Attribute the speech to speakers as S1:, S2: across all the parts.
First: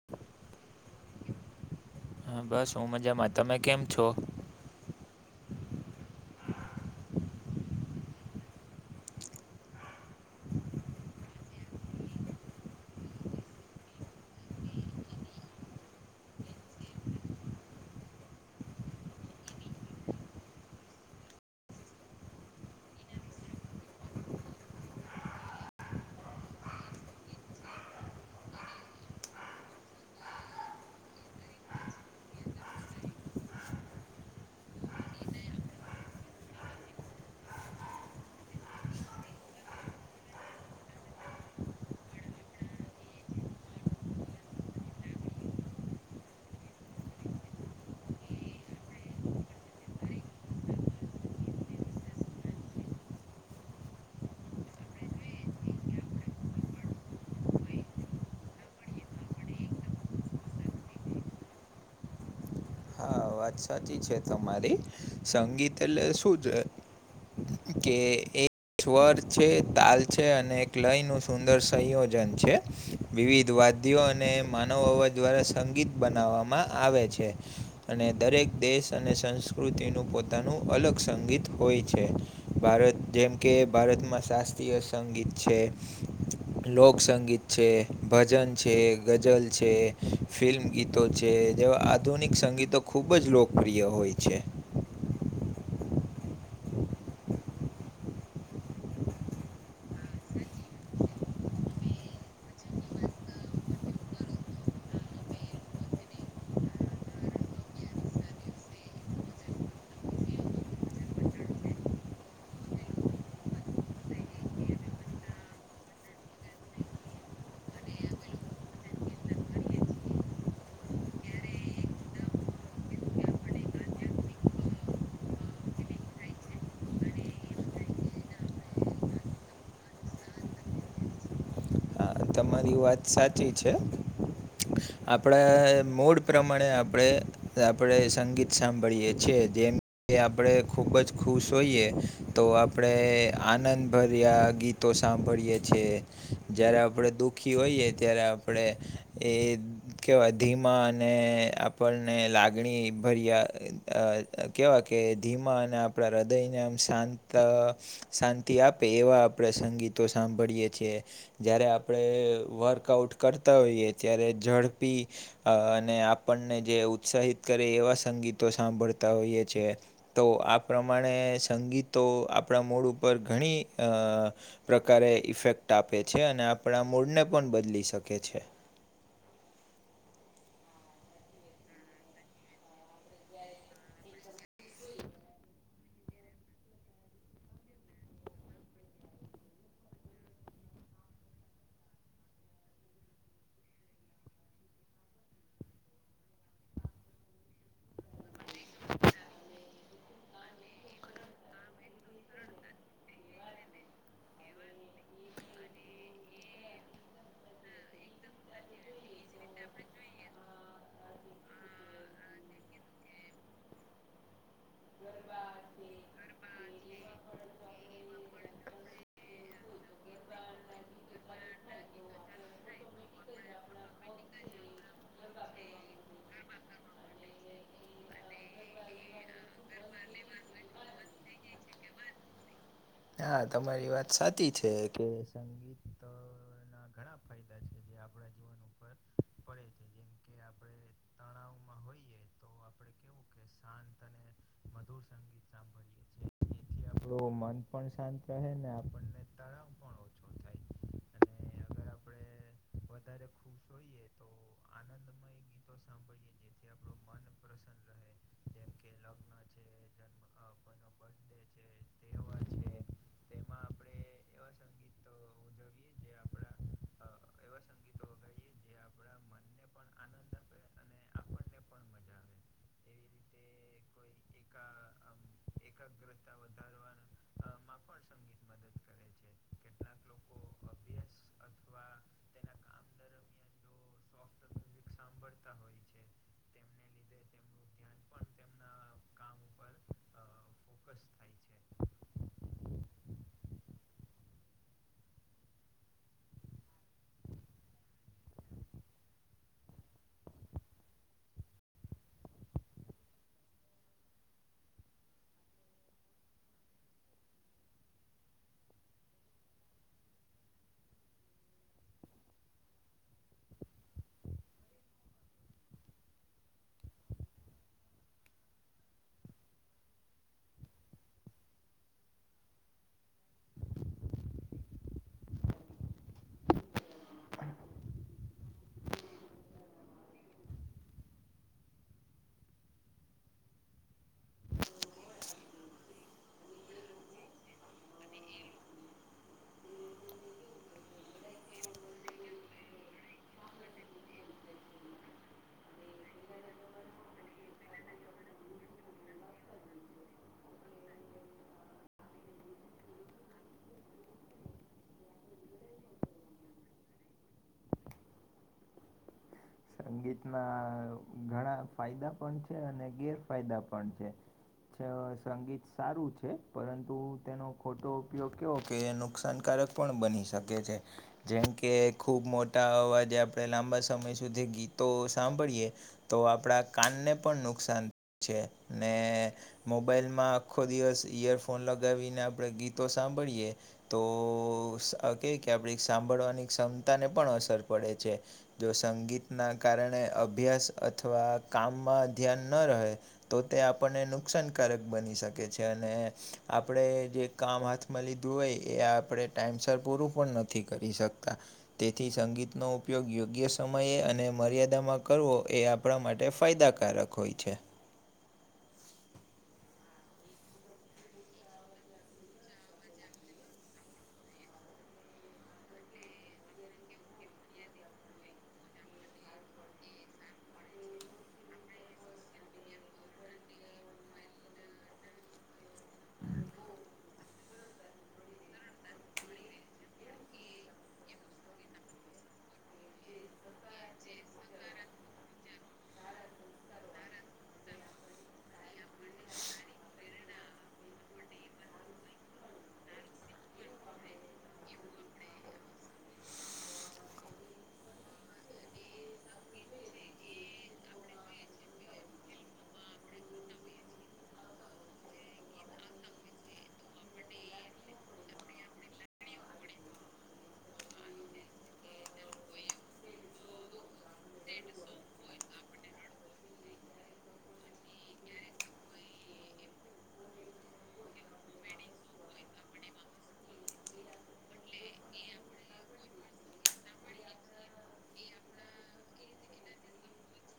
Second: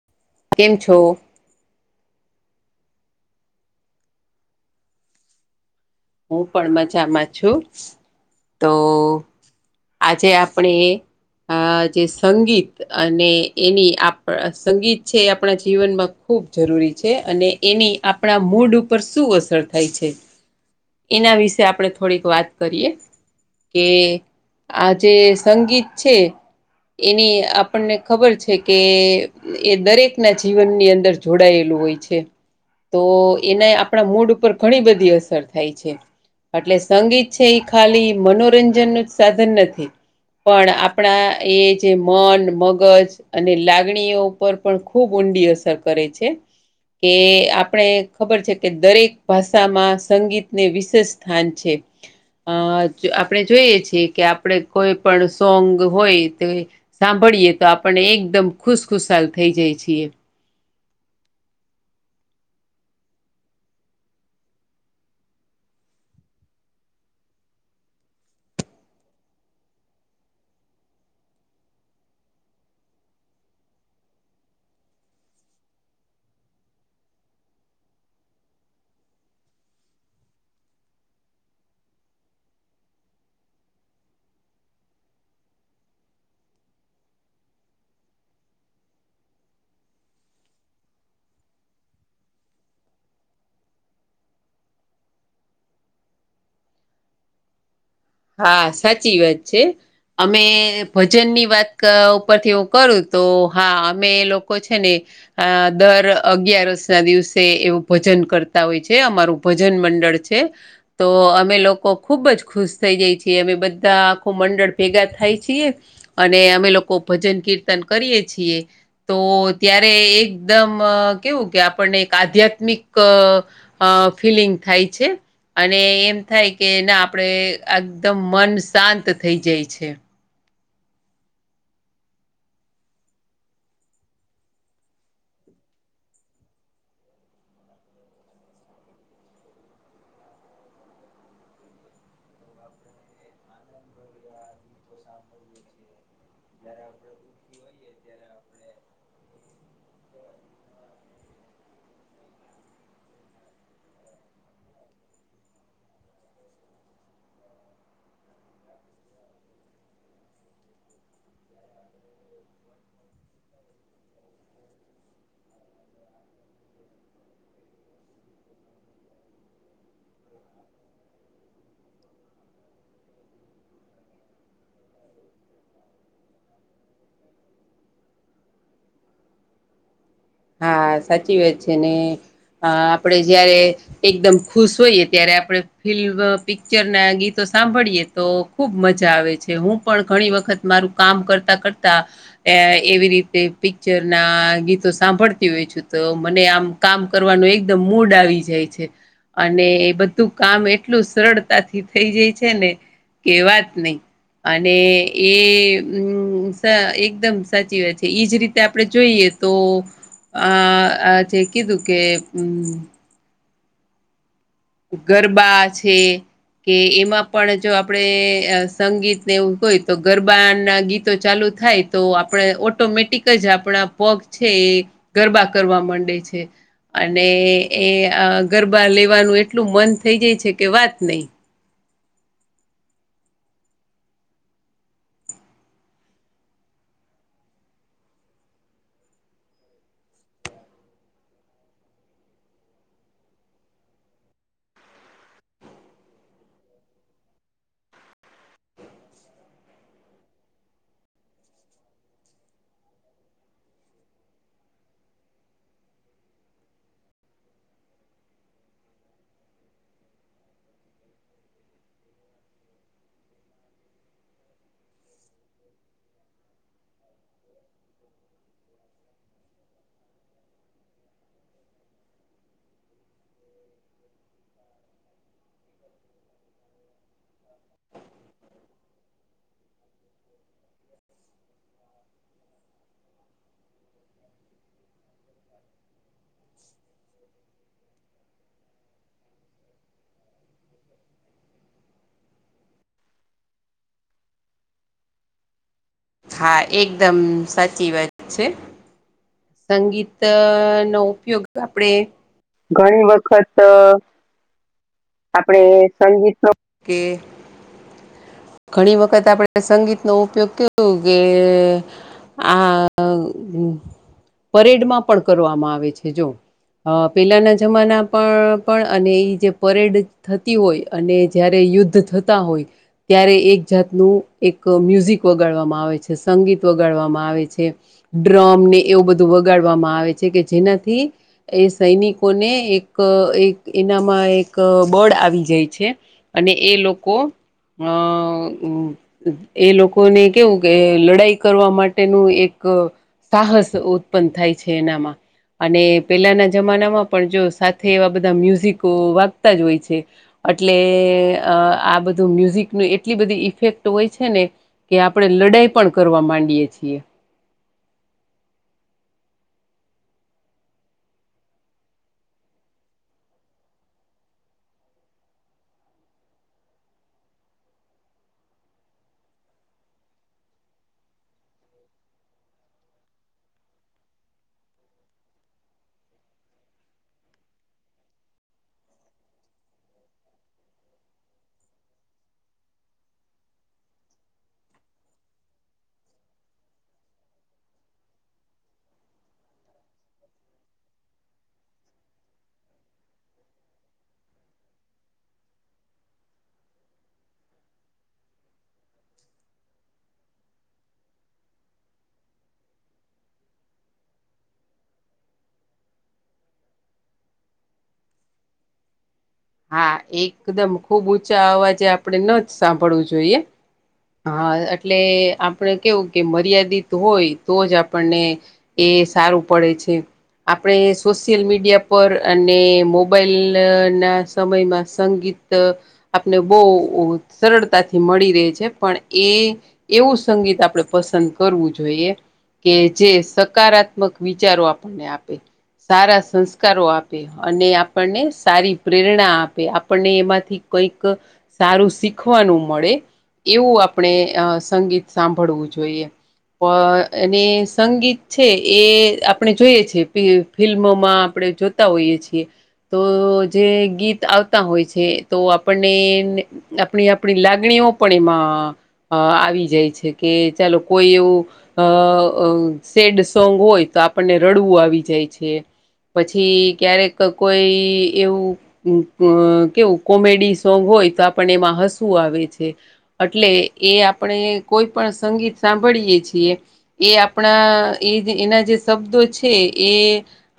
S1: [inaudible]
S2: કેમ છો
S1: હા બસ હું મજામાં તમે કેમ છો
S2: હું પણ મજામાં છું તો આજે આપણે આ જે સંગીત અને એની આપ સંગીત છે આપણા જીવનમાં ખૂબ જરૂરી છે અને એની આપણા મૂડ ઉપર શું અસર થાય છે એના વિશે આપણે થોડીક વાત કરીએ કે આજે સંગીત છે એની આપણને ખબર છે કે એ દરેક ના જીવનની અંદર જોડાયેલું હોય છે તો એને આપણા મૂડ ઉપર ઘણી બધી અસર થાય છે એટલે સંગીત છે એ ખાલી મનોરંજન નું જ સાધન નથી પણ આપણા એ જે મન મગજ અને લાગણીઓ ઉપર પણ ખૂબ ઊંડી અસર કરે છે કે આપણે ખબર છે કે દરેક ભાષામાં સંગીત ને વિશેષ સ્થાન છે. અ આપણે જોઈએ છીએ કે આપણે કોઈ પણ સોંગ હોય તે સાંભળીએ તો આપણને એકદમ ખુશખુશાલ થઇ જાય છીએ.
S1: હા વાત સાચી છે તમારી સંગીત એટલે શું છે? કે એ સ્વર છે, તાલ છે અને એક લયનું સુંદર સંયોજન છે. વિવિધ વાદીઓ અને માનવ હવા દ્વારા સંગીત બનાવવામાં આવે છે. અને દરેક દેશ અને સંસ્કૃતિનું પોતાનું અલગ સંગીત હોય છે. ભારત જેમ કે ભારતમાં શાસ્ત્રીય સંગીત છે. લોકસંગીત છે, ભજન છે, ગઝલ છે, ફિલ્મ ગીત તો જે જેવા આધુનિક સંગીતો ખૂબ જ લોકપ્રિય હોય છે.
S2: હા સાચી વાત છે. અમે ભજનની વાત ઉપરથી હું કરું તો હા અમે એ લોકો છે ને અ દર અગિયારસ ના દિવસે એવું ભજન કરતા હોય છે અમારું ભજન મંડળ છે તો અમે લોકો ખુબ જ ખુશ થઈ જાય છે અમે બધા આખું મંડળ ભેગા થાય છીએ અને અમે લોકો ભજન કીર્તન કરીએે છીએ. તો ત્યારે એકદમ કેવું કે આપણને એક આધ્યાત્મિક અ ફિલિંગ થાય છે અને એમ થાય કે ના આપણેે એકદમ મન શાંત થઈ જાય છે.
S1: હા તમારી વાત સાચી છે. આપણા મુડ પ્રમાણે આપણે આપણે સંગીત સાંભળીએ છીએ જેમ એ આપણે ખૂબ જ ખુશ હોઈએ તો આપણે આનંદભર્યા ગીત તો સાંભળીએ છીએ. જય્યારે આપણે દુઃખ આખી હોઈએ ત્યારે આપણે એ કહેવાય ધીમા અને આપણને લાગણી ભર્યા અ અ અ કહેવા કે ધીમા અને આપણા હૃદયને આમ શાંત ત શાંતિ આપે એવા આપણે સંગીતો સાંભળીએ છીએ જયયારે આપણે એ વર્કઆઉટ કરતા હોઈએ ત્યારે ઝડપી અ અને આપણને જે ઉત્સાહિત કરે એવા સંગીતો સાંભળતા હોઈએ છે. તો આ પ્રમાણે સંગીતો આપણા મૂડ ઉપર ઘણી અ પ્રકારે ઇફેક્ટ આપે છે અને આપણા મૂડને પણ બદલી શકે છે.
S2: હા સાચી વાત છે ને અ આપડે જયારે‌ એકદમ ખુશ હોઈએ ત્યારે આપણે ફિલ્મ પિક્ચર ના ગીતો સાંભળીએ તો ખૂબ મજા આવે છે હું પણ ઘણી વખત મારું કામ કરતાં કરતાં એવી રીતે પિક્ચરના ગીતો સાંભળતી હોય છું તો મને આમ કામ કરવાનું એકદમ મૂડ આવી જાય છે. અને એ બધું કામ એટલું સરળતા થી થઈ જાય છે ને. કેવાત નહી. અને એમ એકદમ સાચી વાત છે એઈજ રીતે આપડણે જોઈએ. તો અ જે કીધું કે હમ. ગરબા છે. કે એમાં પણ જો આપણે સંગીતને એવું હોય તો ગરબા ના ગીતો ચાલુ થાય. તો આપણે ઓટોમેટિક જ આપણા પગ છે એ ગરબા કરવા માંડે છે. અને એ ગરબા લેવાનું એટલું મન થઈ જાય છે કે વાત નહી.
S1: હા તમારી વાત સાચી છે કે સંગીત ઘણા ફાયદા છે જે આપણા જીવન ઉપર પડે છે જેમ કે [unintelligible] આપે તાણા ઉર હોઈએ. તો આપણે કેવું કે શાંત અને મધુર સંગીત સાંભળએ છીએ. [unintelligible] તેથી આપણું મન પણ શાંત રહે ને આપણને તળાવ પણ
S2: [inaudible]
S1: ગર આપ વધ આનંદમય. ગીતો સાંભળીએ જેથી આપણું મન પ્રસન્ન રહે જેમ કે લગ્ન છે તે છે, તેમાં આપણે સંગીતો ઉજવીએ જે આપડા એવા સંગીતો ગાઈએ. આનંદ આપ આપણને પણ મજા આવે. એવી રીતે કોઈ એકાગ્રતા વધાર સંગીત [unintelligible] છે કેટલાક લોકો અભ્યાસ અથવા તેના કામ દરમિયાન જો સોફ્ટ મ્યુઝિક સાંભળતા હોય. છે તેમને લીધે તેમનું ધ્યાન પણ તેમના કામ ઉપર ફોકસ થાય છે
S2: હા એકદમ સાચી વાત છે. સંગીત નો ઉપયોગ આપડે ઘણી વખત આપડે સંગીત ન ઘણી વખત આપણે સંગીતનોો ઉપયોગ કરું કે આ પરેડમાં પણ કરવામાં આવે છે જો. અ પેલાના જમાના પણ પણ અને એ જે પરેડ થતી હોય અને જય્યારે યુદ્ધ થતા હોય. ત્યારે એક જાતનું એક મ્યુઝિક વગાડવામાં આવે છે. સંગીત વગાડવામાં આવે છે. ડ્રમ ને એવું બધું વગાડવામાં આવે છે કે જેનાથી. એ સૈનિકોને એક એક એનામાં એક એક બળ આવી જાય છે, અને એ લોકો અ એ લોકોને કેવું કે લડાઈ કરવા માટેનું એક સાહસ ઉત્પન્ન થાય છે એનામાં અને પેલાના જમાનામાં પણ જો સાથે એવા બધા મ્યુઝિકો વાગતા જ હોય છે. એટલે આ બધું મ્યુઝિકનું એટલી બધી ઈફેક્ટ હોય છે ને. કે આપણેે લડાઈ પણ કરવા માંડીએ છીએ.
S1: સંગીતના ઘણા ફાયદા પણ છે અને ગેરફાયદા પણ છે સંગીત સારું છે પરંતુ તેનો ખોટો ઉપયોગ કેવો કે નુકસાનકારક પણ બની શકે છે જેમ કે ખૂબ મોટા અવાજે આપણે લાંબા સમય સુધી ગીતો સાંભળીએ તો આપડા કાનને પણ નુકસાન થ છે ને મોબાઈલમાં આખો દિવસ ઈયરફોન લગાવીને આપણે ગીતો સાંભળીએ તો કેવી કે આપડી સાંભળવાની ક્ષમતાને પણ અસર પડે છે જો સંગીત ના કારણે અભ્યાસ અથવા કામમાં ધ્યાન ન રહે તો તે આપણને નુકસાનકારક બની શકે છે અને આપણે જે કામ હાથમાં લીધું હોય એ આપણે ટાઈમસર પૂરું પણ નથી કરી શકતા તેથી સંગીતનો ઉપયોગ યોગ્ય સમયે અને મર્યાદામાં કરવો એ આપણા માટે ફાયદાકારક હોય છે.
S2: હા એકદમ ખુબ ઊંચા અવાજે આપણેે ન જ સાંભળવું જોઈએ. હા એટલે આપણે કેવું કે મર્યાદિત હોય તો જ આપણને એ સારું પડે છે આપણે સોશિયલ મીડિયા પર અને મોબાઈલના સમયમાં સંગીત આપને બહુ સરળતાથી મળી રહે છે પણ એ એવું સંગીત આપણેે પસંદ કરવું જોઈએ કે જે સકારાત્મક વિચારો આપણને આપે સારા સંસ્કારો આપે અને આપણને સારી પ્રેરણા આપે આપણને એમાંથી કઈક સારું શીખવાનું મળે એવું આપણે સંગીત સાંભળવું જોઈએ પણ એને સંગીત છે એ આપણે જોઈએ છે પ ફિલ્મોમાં આપણે જોતા હોઈએ છીએ તો. જે ગીત આવતા હોય છે તો આપણને. આપણી આપણી લાગણીઓ પણ એમાં આવી જાય છે કે ચાલો કોઈ એવું. અ સેડ સોંગ હોય તો આપણને રડવું આવી જાય છે. પછી ક્યારેક કોઈ. એવું કેવું કોમેડી સોંગ હોય તો આપણ એમાં હસવું આવે છે. એટલે એ આપણે કોઈ પણ સંગીત સાંભળીયે છીએ. એ આપણા એ એના જે શબ્દો છે એ.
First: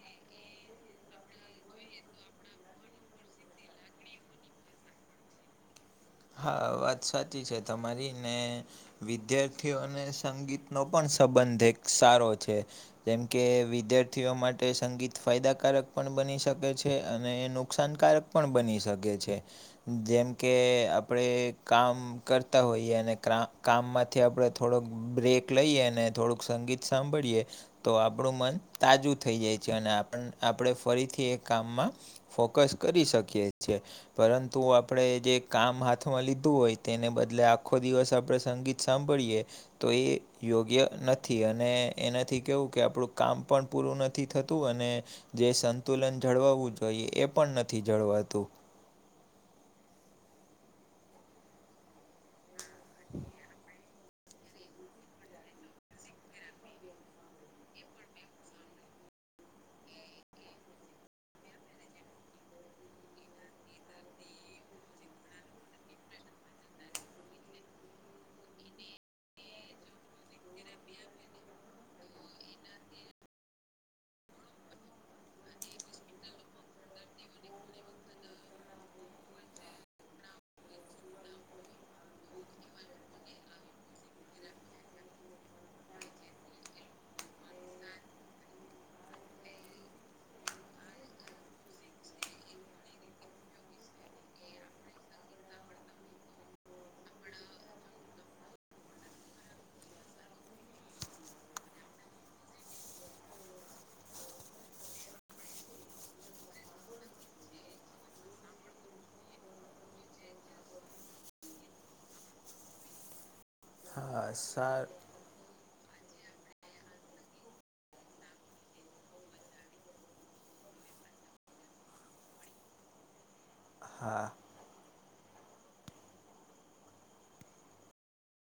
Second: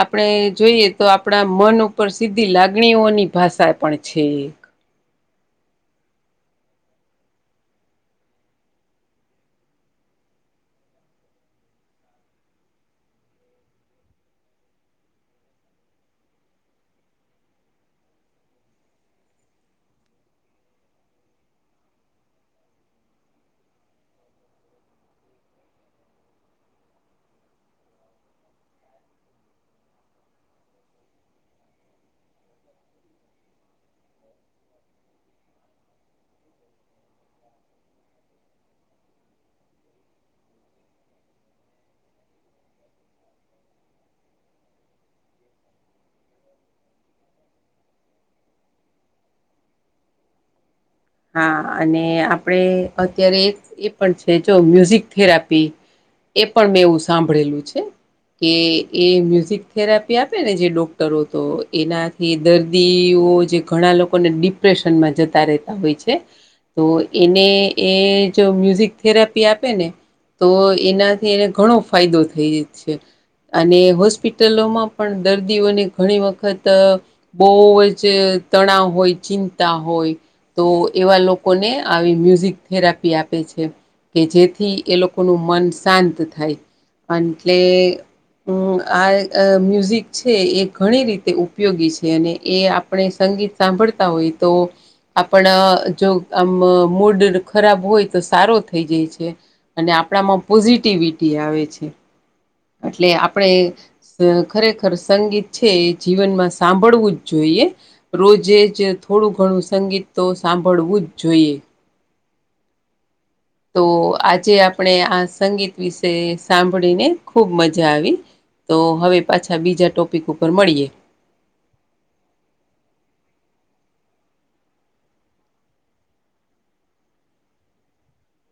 S2: આપણે જોઈએ તો આપણા મન ઉપર સીધી લાગણીઓની ભાષા પણ છે.
S1: હા વાત સાચી છે તમારી ને. વિદ્યાર્થીઓને સંગીતનોો પણ સંબંધ એક સારો છે. જેમ કે વિદ્યાર્થીઓ માટે સંગીત ફાયદાકારક પણ બની શકે છે અને નુકસાનકારક. પણ બની શકે છે જેમકે. આપણે કામ કરતા હોઈએ અને કામમાંથી આપણે થોડોક બ્રેક. લઈએ અને થોડુંક સંગીત સાંભળીએ. તો આપણું મન તાજું થઈ જાય છે અને આપણે ફરીથી એ કામમાં. ફોકસ કરી શકીએ છેીએ પરંતુ આપણે જે કામ હાથ. લીધું હોય તેને બદલે આખો દિવસ આપણે સંગીત સાંભળીએ. તો એ યોગ્ય નથી અને એનાથી કેવું કે આપણું કામ પણ. પૂરું નથી થતું અને જે સંતુલન જળવાવું જોઈએ એ પણ નથી જળવાતું.
S2: હા અને આપણે અત્યારે એ પણ છે જો મ્યુઝિક થેરાપી. એ પણ મેં એવું સાંભળેલું છે. કે એ મ્યુઝિક થેરાપી આપે ને જે ડોક્ટરો તો એના. એ દર્દીઓ જે ઘણા લોકોને ડિપ્રેશનમાં જતા રહેતા હોય છે. તો એને એ જો મ્યુઝિક થેરાપી આપે ને. તો એનાથી એને ઘણો ફાયદો થઈ જ છે. અને હોસ્પિટલોમાં પણ દર્દીઓને ઘણી વખત... બોઉ વજ તણાવ હોય, ચિંતા હોય. તો એવા લોકોને આવી મ્યુઝિક થેરાપી આપે છે. કે જેથી એ લોકોનુ મન સાંત થાય. અન એટલે.. હુ આ અ મ્યુઝિક છે, એ ઘણી રીતે ઉપયોગી છે અને એ આ આપણે સંગીત સાભળતા હોય તો. આપડ જો આમ મૂડ ખરાબ હોય તો સારો થઈ જઈ છે. અને આપણામા પોઝિટિવિટી આવે છે. એટલે આપડે. ખરેખર સંગીત છે એ જીવનમાં સાભળવું જ જોઈએ. રોજે જ થોડુ ઘણું સંગીત તો સાભળવું જ જોયે. તો
S1: હા
S2: આજે
S1: સાર
S2: આપણે આ સંગીત વિસે સાંભળીને ખૂબ મજા આવી. તો હવે પાછા બીજા ટોપિક ઉપર મળીએ.
S1: હા.